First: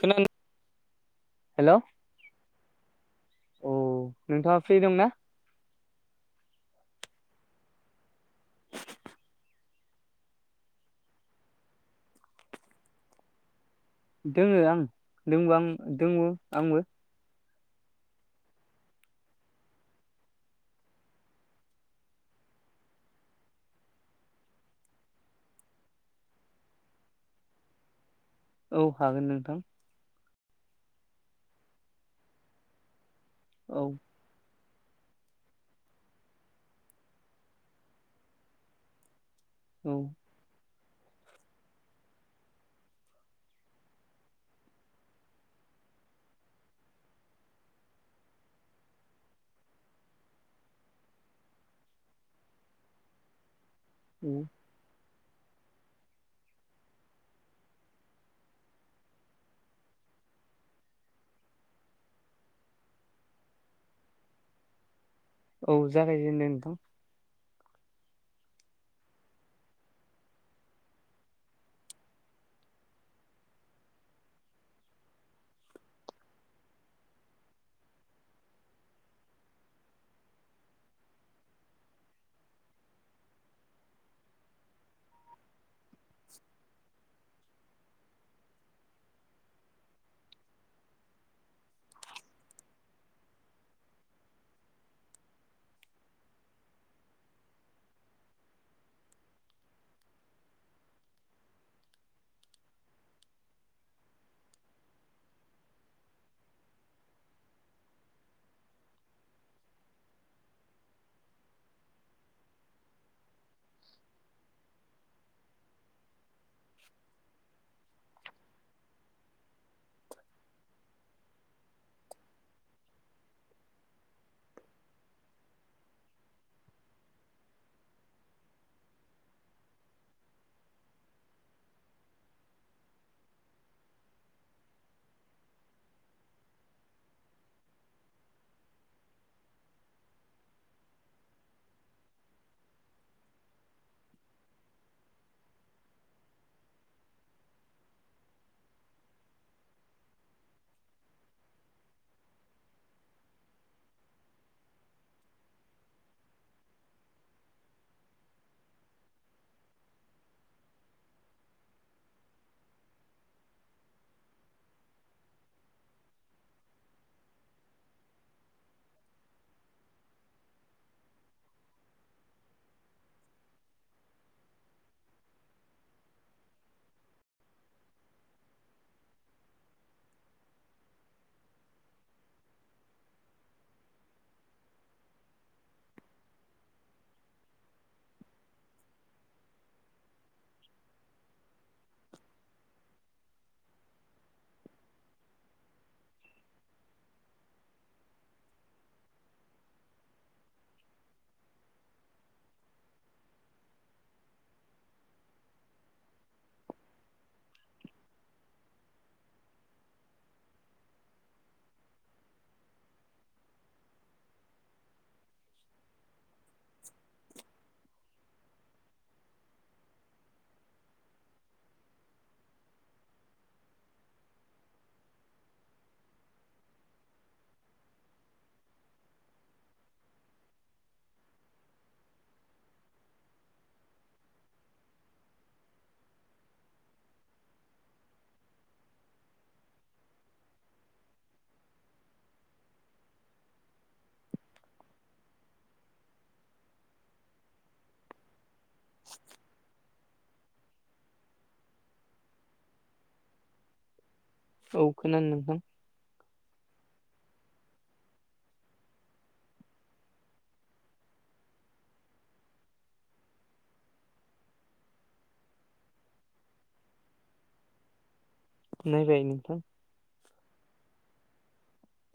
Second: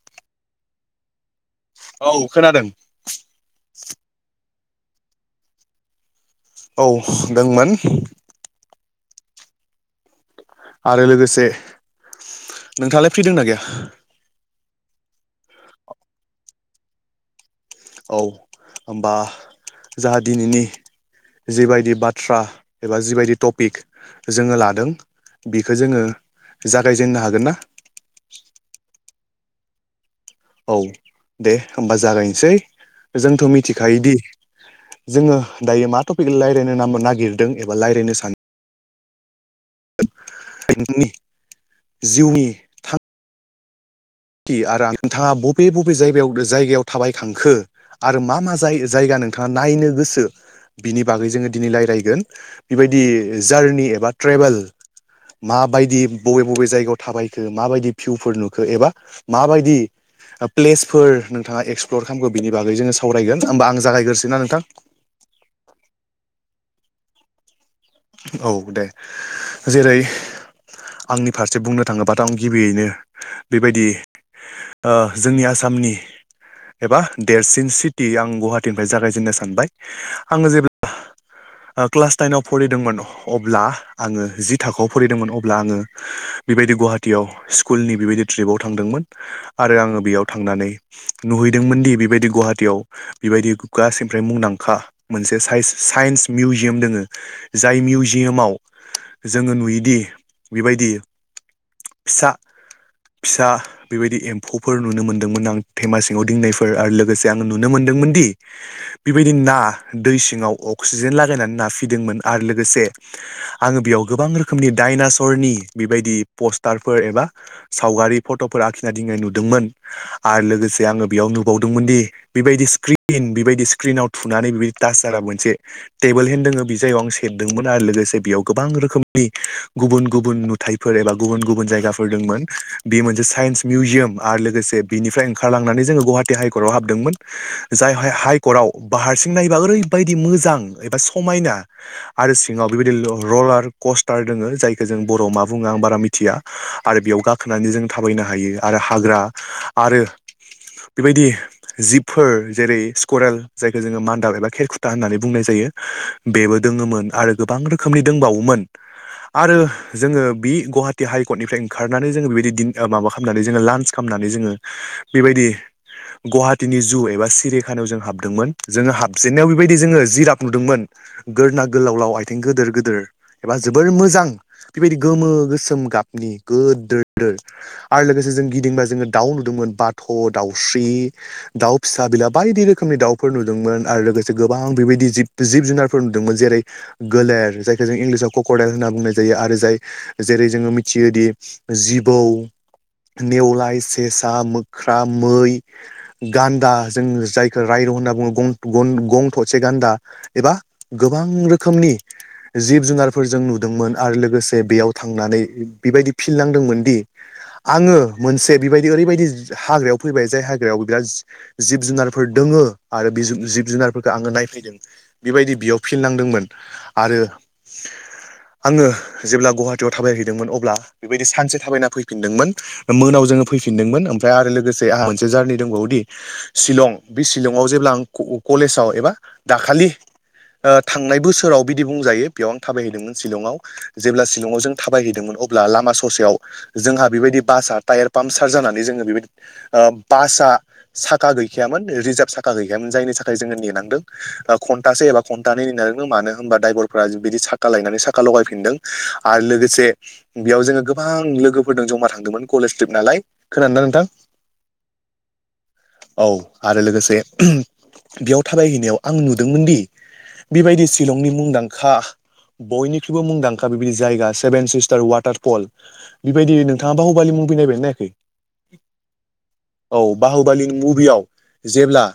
खोनादों? औ खोनादों। अ नोंथाङा फ्रि दंना? औ दोंमोन। आरो लोगोसे नोंथाङालाय फ्रि दोंना गैया? दोङो आं दोंबो आं दोङो आंबो। औ होमबा जाहा दिनैनि जिबायदि बाथ्रा एबा जिबायदि टपिक जोङो लादों बेखो जोङो जागायजेननो हागोन ना? औ हागोन नोंथां। औ दे होमबा जागायनोसै। जोंथ' औ मिथिखायोदि जोङो दायो मा टपिक रायलायनो ना-नागिरदों एबा रायलायनो सान औ। [unintelligible] जिउनि [unintelligible] आरो आं नोंथाङा बबे बबे जायगायाव जायगायाव थाबायखांखो आरो मा मा जाय-जायगा नोंथाङा नायनो गोसो बिनि बागै जोङो दिनै रायलायगोन बेबायदि जारनि एबा औ ट्रेभेल माबायदि बबे बबे जायगायाव थाबायखो माबायदि भिउफोर नुखो एबा माबायदि ओ प्लेसफोर नोंथाङा एक्सप्लर खालामखो बिनि बागै जो सावरायगोन होमबा आं जागायग्रोसैना नोंथां? औ जागायजेनदो नोंथां। औ दे जेरै आंनि फारसे बुंनो थाङोबाथ' आं गिबियैनो बेबायदि ओ जोंनि आसामनि एबा देरसिन सिटि आं गुहाटिनिफ्राय जागायजेननो सानबाय आङो जेब्ला क्लास टाइनाव फरायदोंमोन अब्ला आङो जि थाखोआव फरिदोंमोन अब्ला आङो बेबायदि गुहाटियाव स्कुलनि बेबायदि ट्रिपाव थांदोंमोन। आरो आङो बेयाव थांनानै नुहैदोंमोन दि बेबायदि गुहाटियाव बेबायदि गासैनिफ्राय मुंदांखा मोनसे साइस-साइन्स मिउजियाम दोङो जाय मिउजियामाव जोङो नुयोदि बेबायदि फिसा फिसा बेबायदि एम्फौफोर नुनो मोन्दोंमोन आं थेमा सिङाव दिननायफोर आरो लोगोसे आङो नुनो मोन्दोंमोन दि बेबायदि ना दै सिङाव अक्सिजेन लागायनानै ना फिदोंमोन आरो लोगोसे आङो बेयाव गोबां रोखोमनि डाइनासरनि बेबायदि पस्टारफोर एबा सावगारि फट'फोर आखिना दिंनाय नुदोंमोन आरो लोगोसे आङो बेयाव नुबावदोंमोन दि बेबायदि स्क्रिन बेबायदि स्क्रिनाव थुनानै बेबायदि टाच जाबा मोनसे टेबोल हेन दोङो बे जायाव आं सेरदोंमोन आरो लोगोसे बेयाव गोबां रोखोमनि गुबुन गुबुन नुथाइफोर एबा गुबुन गुबुन जायगाफोर दोंमोन बे मोनसे साइन्स मिउजियाम आरो लोगोसे बेनिफ्राय ओंखारलांनानै जोङो गुवाहाटि हाइकर्टआव हाबदोंमोन। जायहाय हाइकर्टआव बा हारसिं नायोबा ओरैबायदि मोजां एबा समायना आरो सिङाव बेबायदि र-रलार कस्टार दोङो जायखो जों बर'आव मा बुङो आं बारा मिथिया। आरो बेयाव गाखोनानै जों थाबायनो हायो आरो हाग्रा आरो बेबायदि जिबफोर जेरै स्क'रेल जायखौ जोङो मान्दाब एबा खेरखुथा होननानै बुंनाय जायो, बेबो दोङोमोन आरो गोबां रोखोमनि दोंबावोमोन। आरो जोङो बि गुवाहाटि हाइकर्टनिफ्राय ओंखारनानै जोङो बेबायदि दिन ओ माबा खालामनानै जोङो लान्स खालामनानै जोङो बेबायदि गुवाहाटीनि जु एबा सिरिखानायाव जों हाबदोंमोन जोङो हाबजेनन्नायाव बेबायदि जोङो जिराफ नुदोंमोन। गोरना गोलावलाव आइथिं गोदोर गोदोर एबा जोबोर मोजां बेबायदि गोमो गोसोम गाबनि गोदोर दोर। आरो लोगोसे जों गिदिंबा जोंङो दाउ नुदोंमोन बाथ' दाउस्रि दाउ फिसा बिला बायदि रोखोमनि दाउफोर नुदोंमोन आरो लोगोसे गोबां बेबायदि जिब जिब जुनारफोर नुदोंमोन जेरै- गोलेर जायखौ जों इंलिसाव क्रकडायेल होनना बुंनाय जायो आरो जाय जेरै जोंङो मिथियोदि जिबौ नेवलाय सेसा मोख्रा मै गान्दा जों जायखौ रायन' होनना बुं बुं बुंङो गं थसे गान्दा एबा गोबां रोखोमनि जिब जुनारफोरजों नुदोंमोन आरो लोगोसे बेयाव थांनानै बेबायदि फिल नांदोंमोन दि आंङो मोनसे बेबायदि ओरैबायदि हाग्रायाव फैबाय जाय हाग्रायाव बिराद जिब जुनारफोर दोंङो आरो जिब जुनारफोरखो आंङो नायफैदों बेबायदि बियाव फिलनांदोंमोन आरो आंङो जेब्ला गुवाहाटियाव थाबायहैदोंमोन अब्ला बेबायदि सानसे थाबायना फैफिनदोंमोन मोनाव जोंङो फैफिनदोंमोन ओमफ्राय आरो लोगोसे आंहा मोनसे जारनि दंबावोदि शिलं बे शिलंआव जेब्ला आं कलेजाव एबा दाखालि ओ थांनाय बोसोराव बिदि बुंजायो बेयाव आं थाबायहैदोंमोन शिलंआव जेब्ला शिलंआव जों थाबायहैदोंमोन अब्ला लामा ससेयाव जोंहा बेबायदि बासआ टायार पाम्पसार जानानै जोंङो बेबायदि बासा साखा गैखायामोन रिजार्भ साखा गैखायामोन जायनि थाखाय जोंङो नेनांदों। ओ खन्टासे एबा खन्टानै होनानै मानो होमबा दायभरफ्रा बिदि साखा लायनानै साखा लगायफिनदों आरो लोगोसे बेयाव जोंङो गोबां लोगोफोरजों जमा थांदोंमोन कलेज ट्रिप नालाय खोनादोंना नोंथां औ खोनानों नोंथां औ आरो लोगोसे बेयाव थाबायहैनायाव आं नुदोंमोन दि बेबायदि शिलंनि मुंदांखा बयनिख्रुइबो मुंदांखा बेबायदि जायगा सेभेन सिस्टार वाटारफल बेबायदिनो नोंथाङा बाहुबालि मुभि नायबायना नायाखै नायबाय नोंथां औ बाहुबालिनि मुभियाव जेब्ला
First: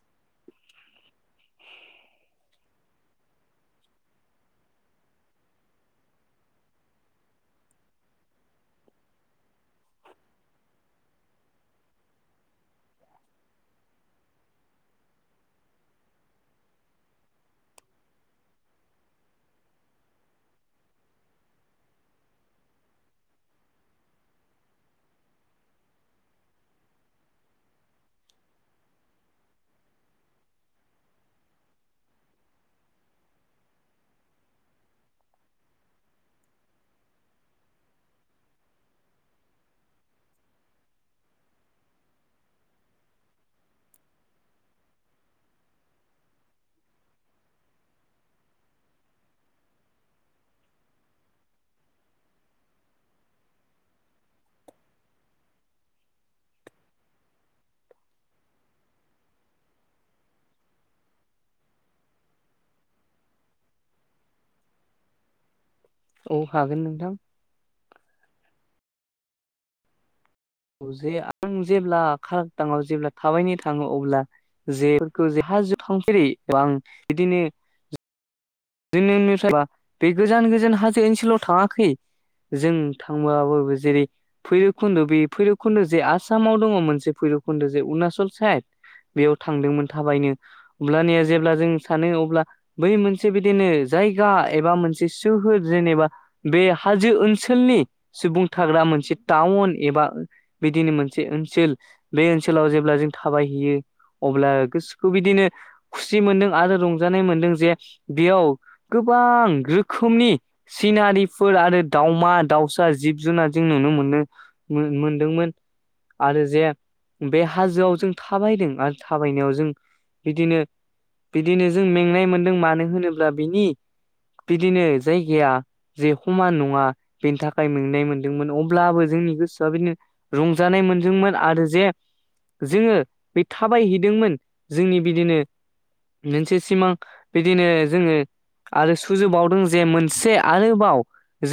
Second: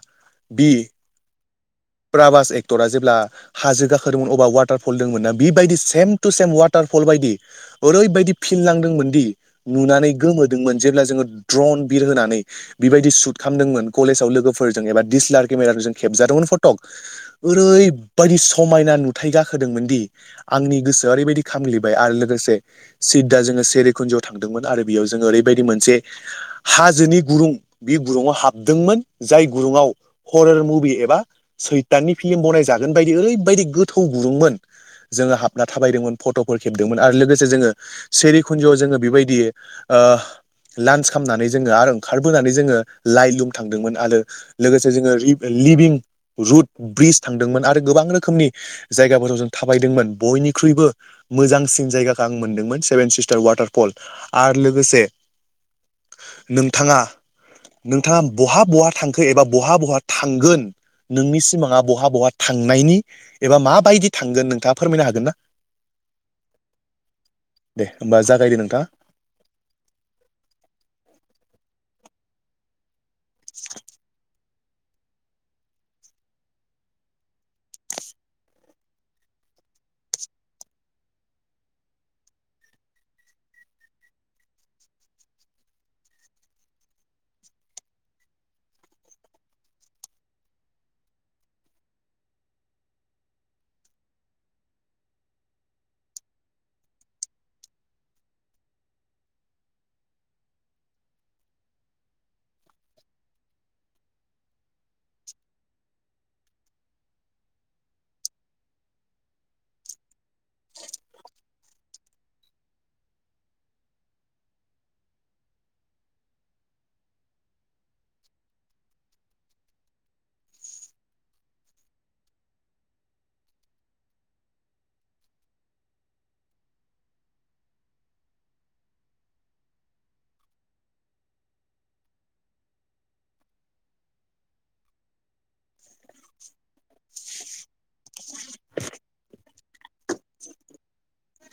बि प्राभास एक्टरा जेब्ला हाजो गाखोदोंमोन अबा वाटारफल दंमोन ना बेबायदि सेम टु सेम वाटारफल बायदि ओरैबायदि फिलनांदोंमोन दि नुनानै गोमोदोंमोन जेब्ला जोंङो द्रन बिरहोनानै बेबायदि सुट खालामदोंमोन कलेजाव लोगोफोरजों एबा दिडिसलार केमेराफोरजों खेबजादोंमोन फटक ओरैबायदि समायना नुथाय गाखोदोंमोन दि आंनि गोसोआ ओरैबायदि खामग्लिबाय आरो लोगोसे सिदा जोंङो सेरिखुन्जिआव थांदोंमोन आरो बेयाव जोंङो ओरैबायदि मोनसे हाजोनि गुरुं बे गुरुंङआव हाबदोंमोन जाय गुरुंङाव हरर मुभि एबा सैथाननि फिल्म बनायजागोन बायदि ओरैबायदि गोथौ गुरुंमोन जोंङो हाबना थाबायदोंमोन फट'फोर खेबदोंमोन आरो लोगोसे जोंङो। सेरिखुन्जआव जोंङो बेबायदि ओ लान्स खालामनानै जोंङो आरो ओंखारबोनानै जोंङो लाइ लुम थांदोंमोन आरो लोगोसे जोंङो लिभिं रुट ब्रिज थांदोंमोन आरो गोबां रोखोमनि जायगाफोराव जों थाबायदोंमोन बयनिख्रुइबो मोजांसिन जायगाखौ आं मोनदोंमोन सेभेन सिस्टार वाटारफल आरो लोगोसे नोंथांङा नोंथांङा बहा बहा थांखो एबा बहा बहा थांगोन नोंनि सिमाङा बहा बहा थांनायनि एबा माबायदि थांगोन नोंथाङा फोरमायनो हागोन ना? औ हागोन नोंथां दे होमबा जागायदो नोंथां औ जे आं जेब्ला खारदाङाव जेब्ला थाबायनो थांङो अब्ला जेफोरखौ जेहा जोब थांफेरै एबा बिदिनो [unintelligible] जोंनि ओनसोल बा बे गोजान गोजान हाजो ओनसोलाव थाङाखै जों थांबाबो जेरै भैराबखुन्द' बे भैरबखुन्द' जे आसामाव दङ मोनसे भैरबकुन्द' जे अरुणाचल साइद बेयाव थांदोंमोन थाबायनो अब्लानि जेब्ला जों सानो अब्ला बै मोनसे मोनसे बिदिनो जायगा एबा मोनसे सोहोर जेनेबा बे हाजो ओनसोलनि सुबुं थाग्रा मोनसे टाउन एबा बिदिनो मोनसे ओनसोल बे ओनसोलाव जेब्ला जों थाबायहैयो अब्ला गोसोखौ बिदिनो खुसि मोनदों आरो रंजानाय मोनदों जे बेयाव गोबां रोखोमनि सिनारिफोर आरो दावमा दाावसा जिब जुनार जों नुनो मोनो। मोन मोनदोंमोन आरो जे बे हाजोआव जों थाबायदों आरो थाबायनायाव जों बिदिनो बिदिनो जों मेंनाय मोनदों मानो होनोब्ला बिनि बिदिनो जायगाया जे समान नङा बेनि थाखाय मेंनाय मोनदोंमोन अब्लाबो जोंनि गोसोआ बिदिनो रंजानाय मोनदोंमोन आरो जे जोङो बे थाबाय हैदोंमोन जोंनि बिदिनो मोनसे सिमां बिदिनो जोङो आरो सुजोबावदों जे से आरोबाव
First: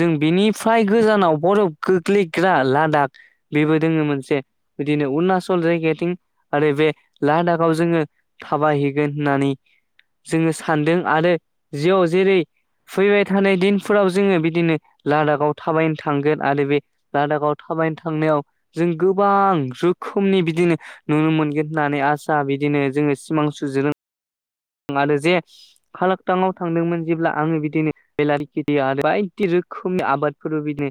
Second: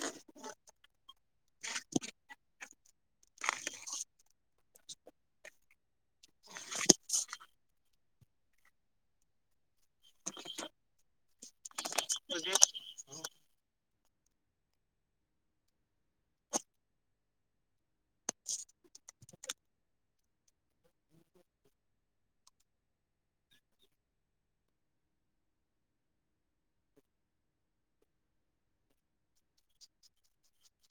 जों बेनिफ्राय गोजानाव बरफ गोग्लैग्रा लादाख बेबो दोङो मोनसे बिदिनो अरुनाचल जायगाथिं आरो बे लादाखाव जोङो थाबायहैगोन होननानै जोङो सानदों आरो जिआव जेरै फैबाय थानाय दिनफोराव जोङो बिदिनो लादाखाव थाबायनो थांगोन आरो बे लादाखाव थाबायनो थांनायाव जों गोबां रोखोमनि बिदिनो नुनो मोनगोन होननानै आसा बिदिनो जोङो सिमां सुजुदों आरो जे खालाकटांआव थांदोंमोन जेब्ला आङो बिदिनो बेलारगिरि आरो बायदि रोखोमनि आबादफोरबो बिदिनो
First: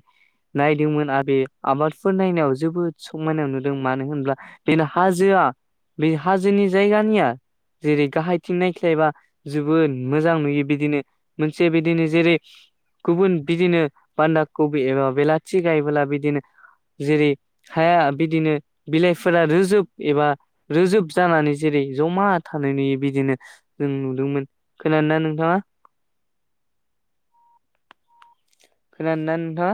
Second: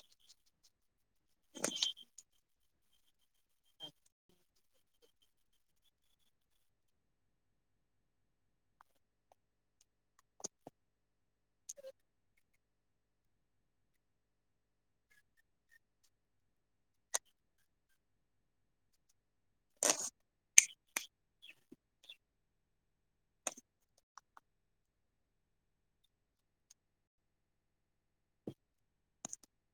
नायदोंमोन आ बे आबादफोर नायनायाव जोबोद समायनायाव नुदों मानो होनब्ला बेनो हाजोआ बे हाजोनि जायगानिया जेरै गाहाय थिं नायख्लायबा जोबोद मोजां नुयो बिदिनो मोनसे बिदिनो जेरै गुबुन बिदिनो बान्दा कबि एबा बेलाथि गायोबोब्ला बिदिनो जेरै हाया बिदिनो बिलाइफोरा रोजोब एबा रोजोब जानानै जेरै जमा थानाय नुयो बिदिनो जों नुदोंमोन खोनादोना नोंथाङा खोनादो ना नोंथांङा?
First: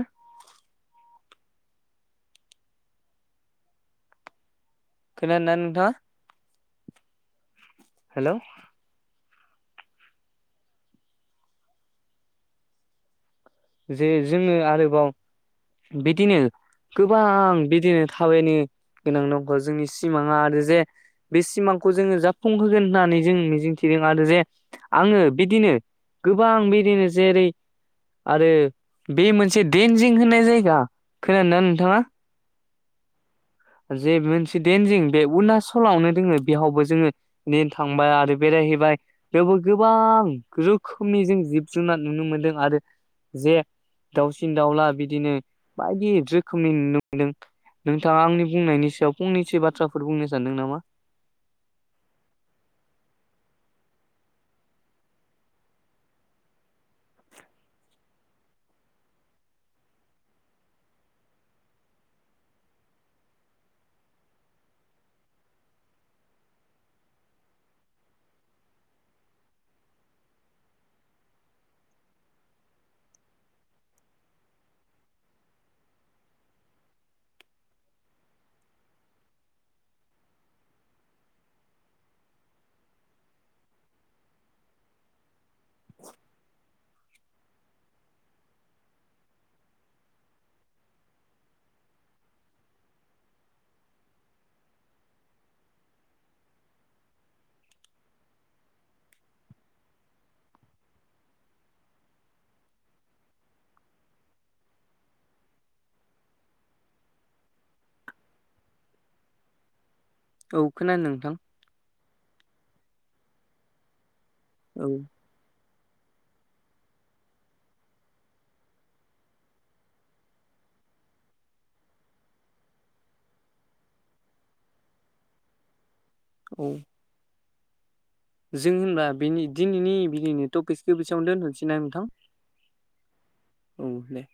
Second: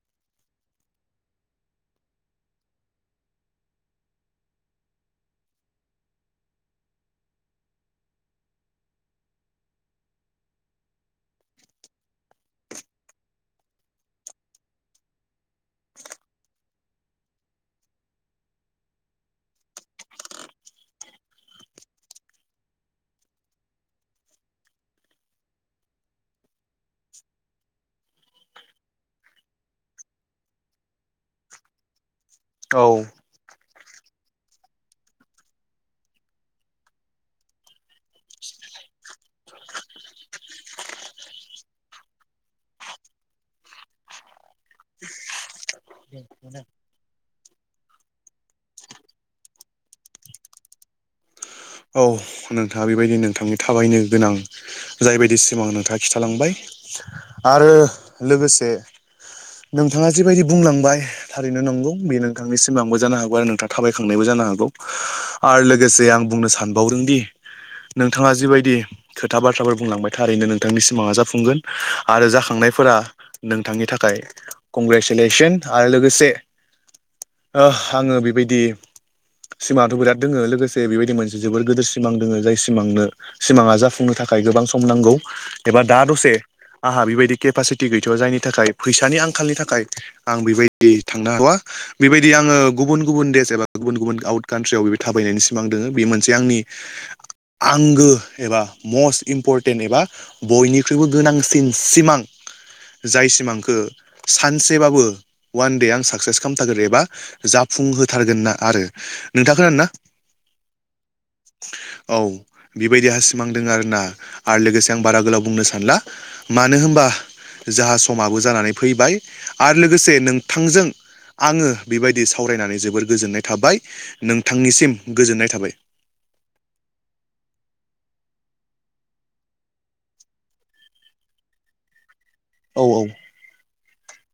खोनादो ना नोंथांङा हेल' जे जोङो आरोबाव बिदिनो गोबां बिदिनो थाबायनो गोनां दं जोंनि सिमाङा आरो जे बे सिमांखौ जोङो जाफुंहोगोन होननानै जों मिजिंथिदों आरो जे आङो बिदिनो गोबां बिदिनो जेरै आरो बे मोनसे देनजिं होननाय जायगा खोनादो ना नोंथांङा औ जे मोनसे देनजिं बे अरुणचलावनो दोङो बेहावबो जोङो ने थांबाय आरो बेरायहैबाय बेवबो गोबां रोखोमनि जों जिब जुनार नुनो मोनदों आरो जे दाउसिन दाउला बिदिनो बायदि रोखोमनि नुदों नोंथाङा आंनि बुंनायनि सायाव फंनैसो बाथ्राफोर बुंनो सानदों नामा औ नोंथाङा बेबायदि नोंथांनि थाबायनो गोनां। जायबायायदि सिमां नोंथाङा खिथालांबाय आरो लोगोसे नोंथाङा जिबायदि बुंलांबाय थारैनो नंगौ बे नोंथांनि सिमांबो जानो हागौ आरो नोंथां थाबायखांनायबो जानो हागौ। आरो लोगोसे आं बुंनो सा सानबावदों दि नोंथाङा जिबायदि खोथा बाथ्राफोर बुंलांबाय थारैनो नोंथांनि सिमाङा जाफुंगोन। आरो जाखांनायफोरा नोंथांनि थाखाय कंग्रेसुलेसन आरो लोगोसे ओ आङो बेबायदि सिमाङाथ' बिराद दोङो लोगोसे बेबायदि मोनसे जोबोर गोदोर सिमां दोङो जाय सिमांनो सिमाङा जाफुंनो थाखाय गोबां सम नांगौ। एबा दा दसे आंहा बेबायदि केपासिटि गैथ'आ जायनि थाखाय फैसानि आंखालनि थाखाय आं बेबायदि थांनो हाथआ बेबायदि आङो गुबुन गुबुन देश एबा गुबुन गुबुन आउट कान्ट्रियाव बे थाबायनायनि सिमां दोङो। बे मोन जे आंनि आंगो एबा मस इम्परटेन्ट एबा बयनिख्रुयबो गोनांसिन सिमां जाय सिमांखो सानसेबाबो अ'वान दे आं साक्सेस खालाम थारगोन एबा जाफुं होथारगोन ना आरो। नोंथां खोनादो ना? औ खोना नोंथां। औ बे बायदिहा सिमां दोङो आरो ना। आरो औ लोगोसे आं बारा गोलाव बुंनो सानला मानो होमबा जाहा समाबो जानानै फैबाय आरो लोगोसे नोंथांजों आङो बेबायदि सावरायनानै जोबोर गोजोननाय थाबाय। नोंथांनिसिम गोजोननाय थाबाय। औ जों होमबा बेनि दिनैनि बिनैनि टपिसखो बेसेयावनो दोनथ'नोसै ना नोंथां। औ औ औ दे।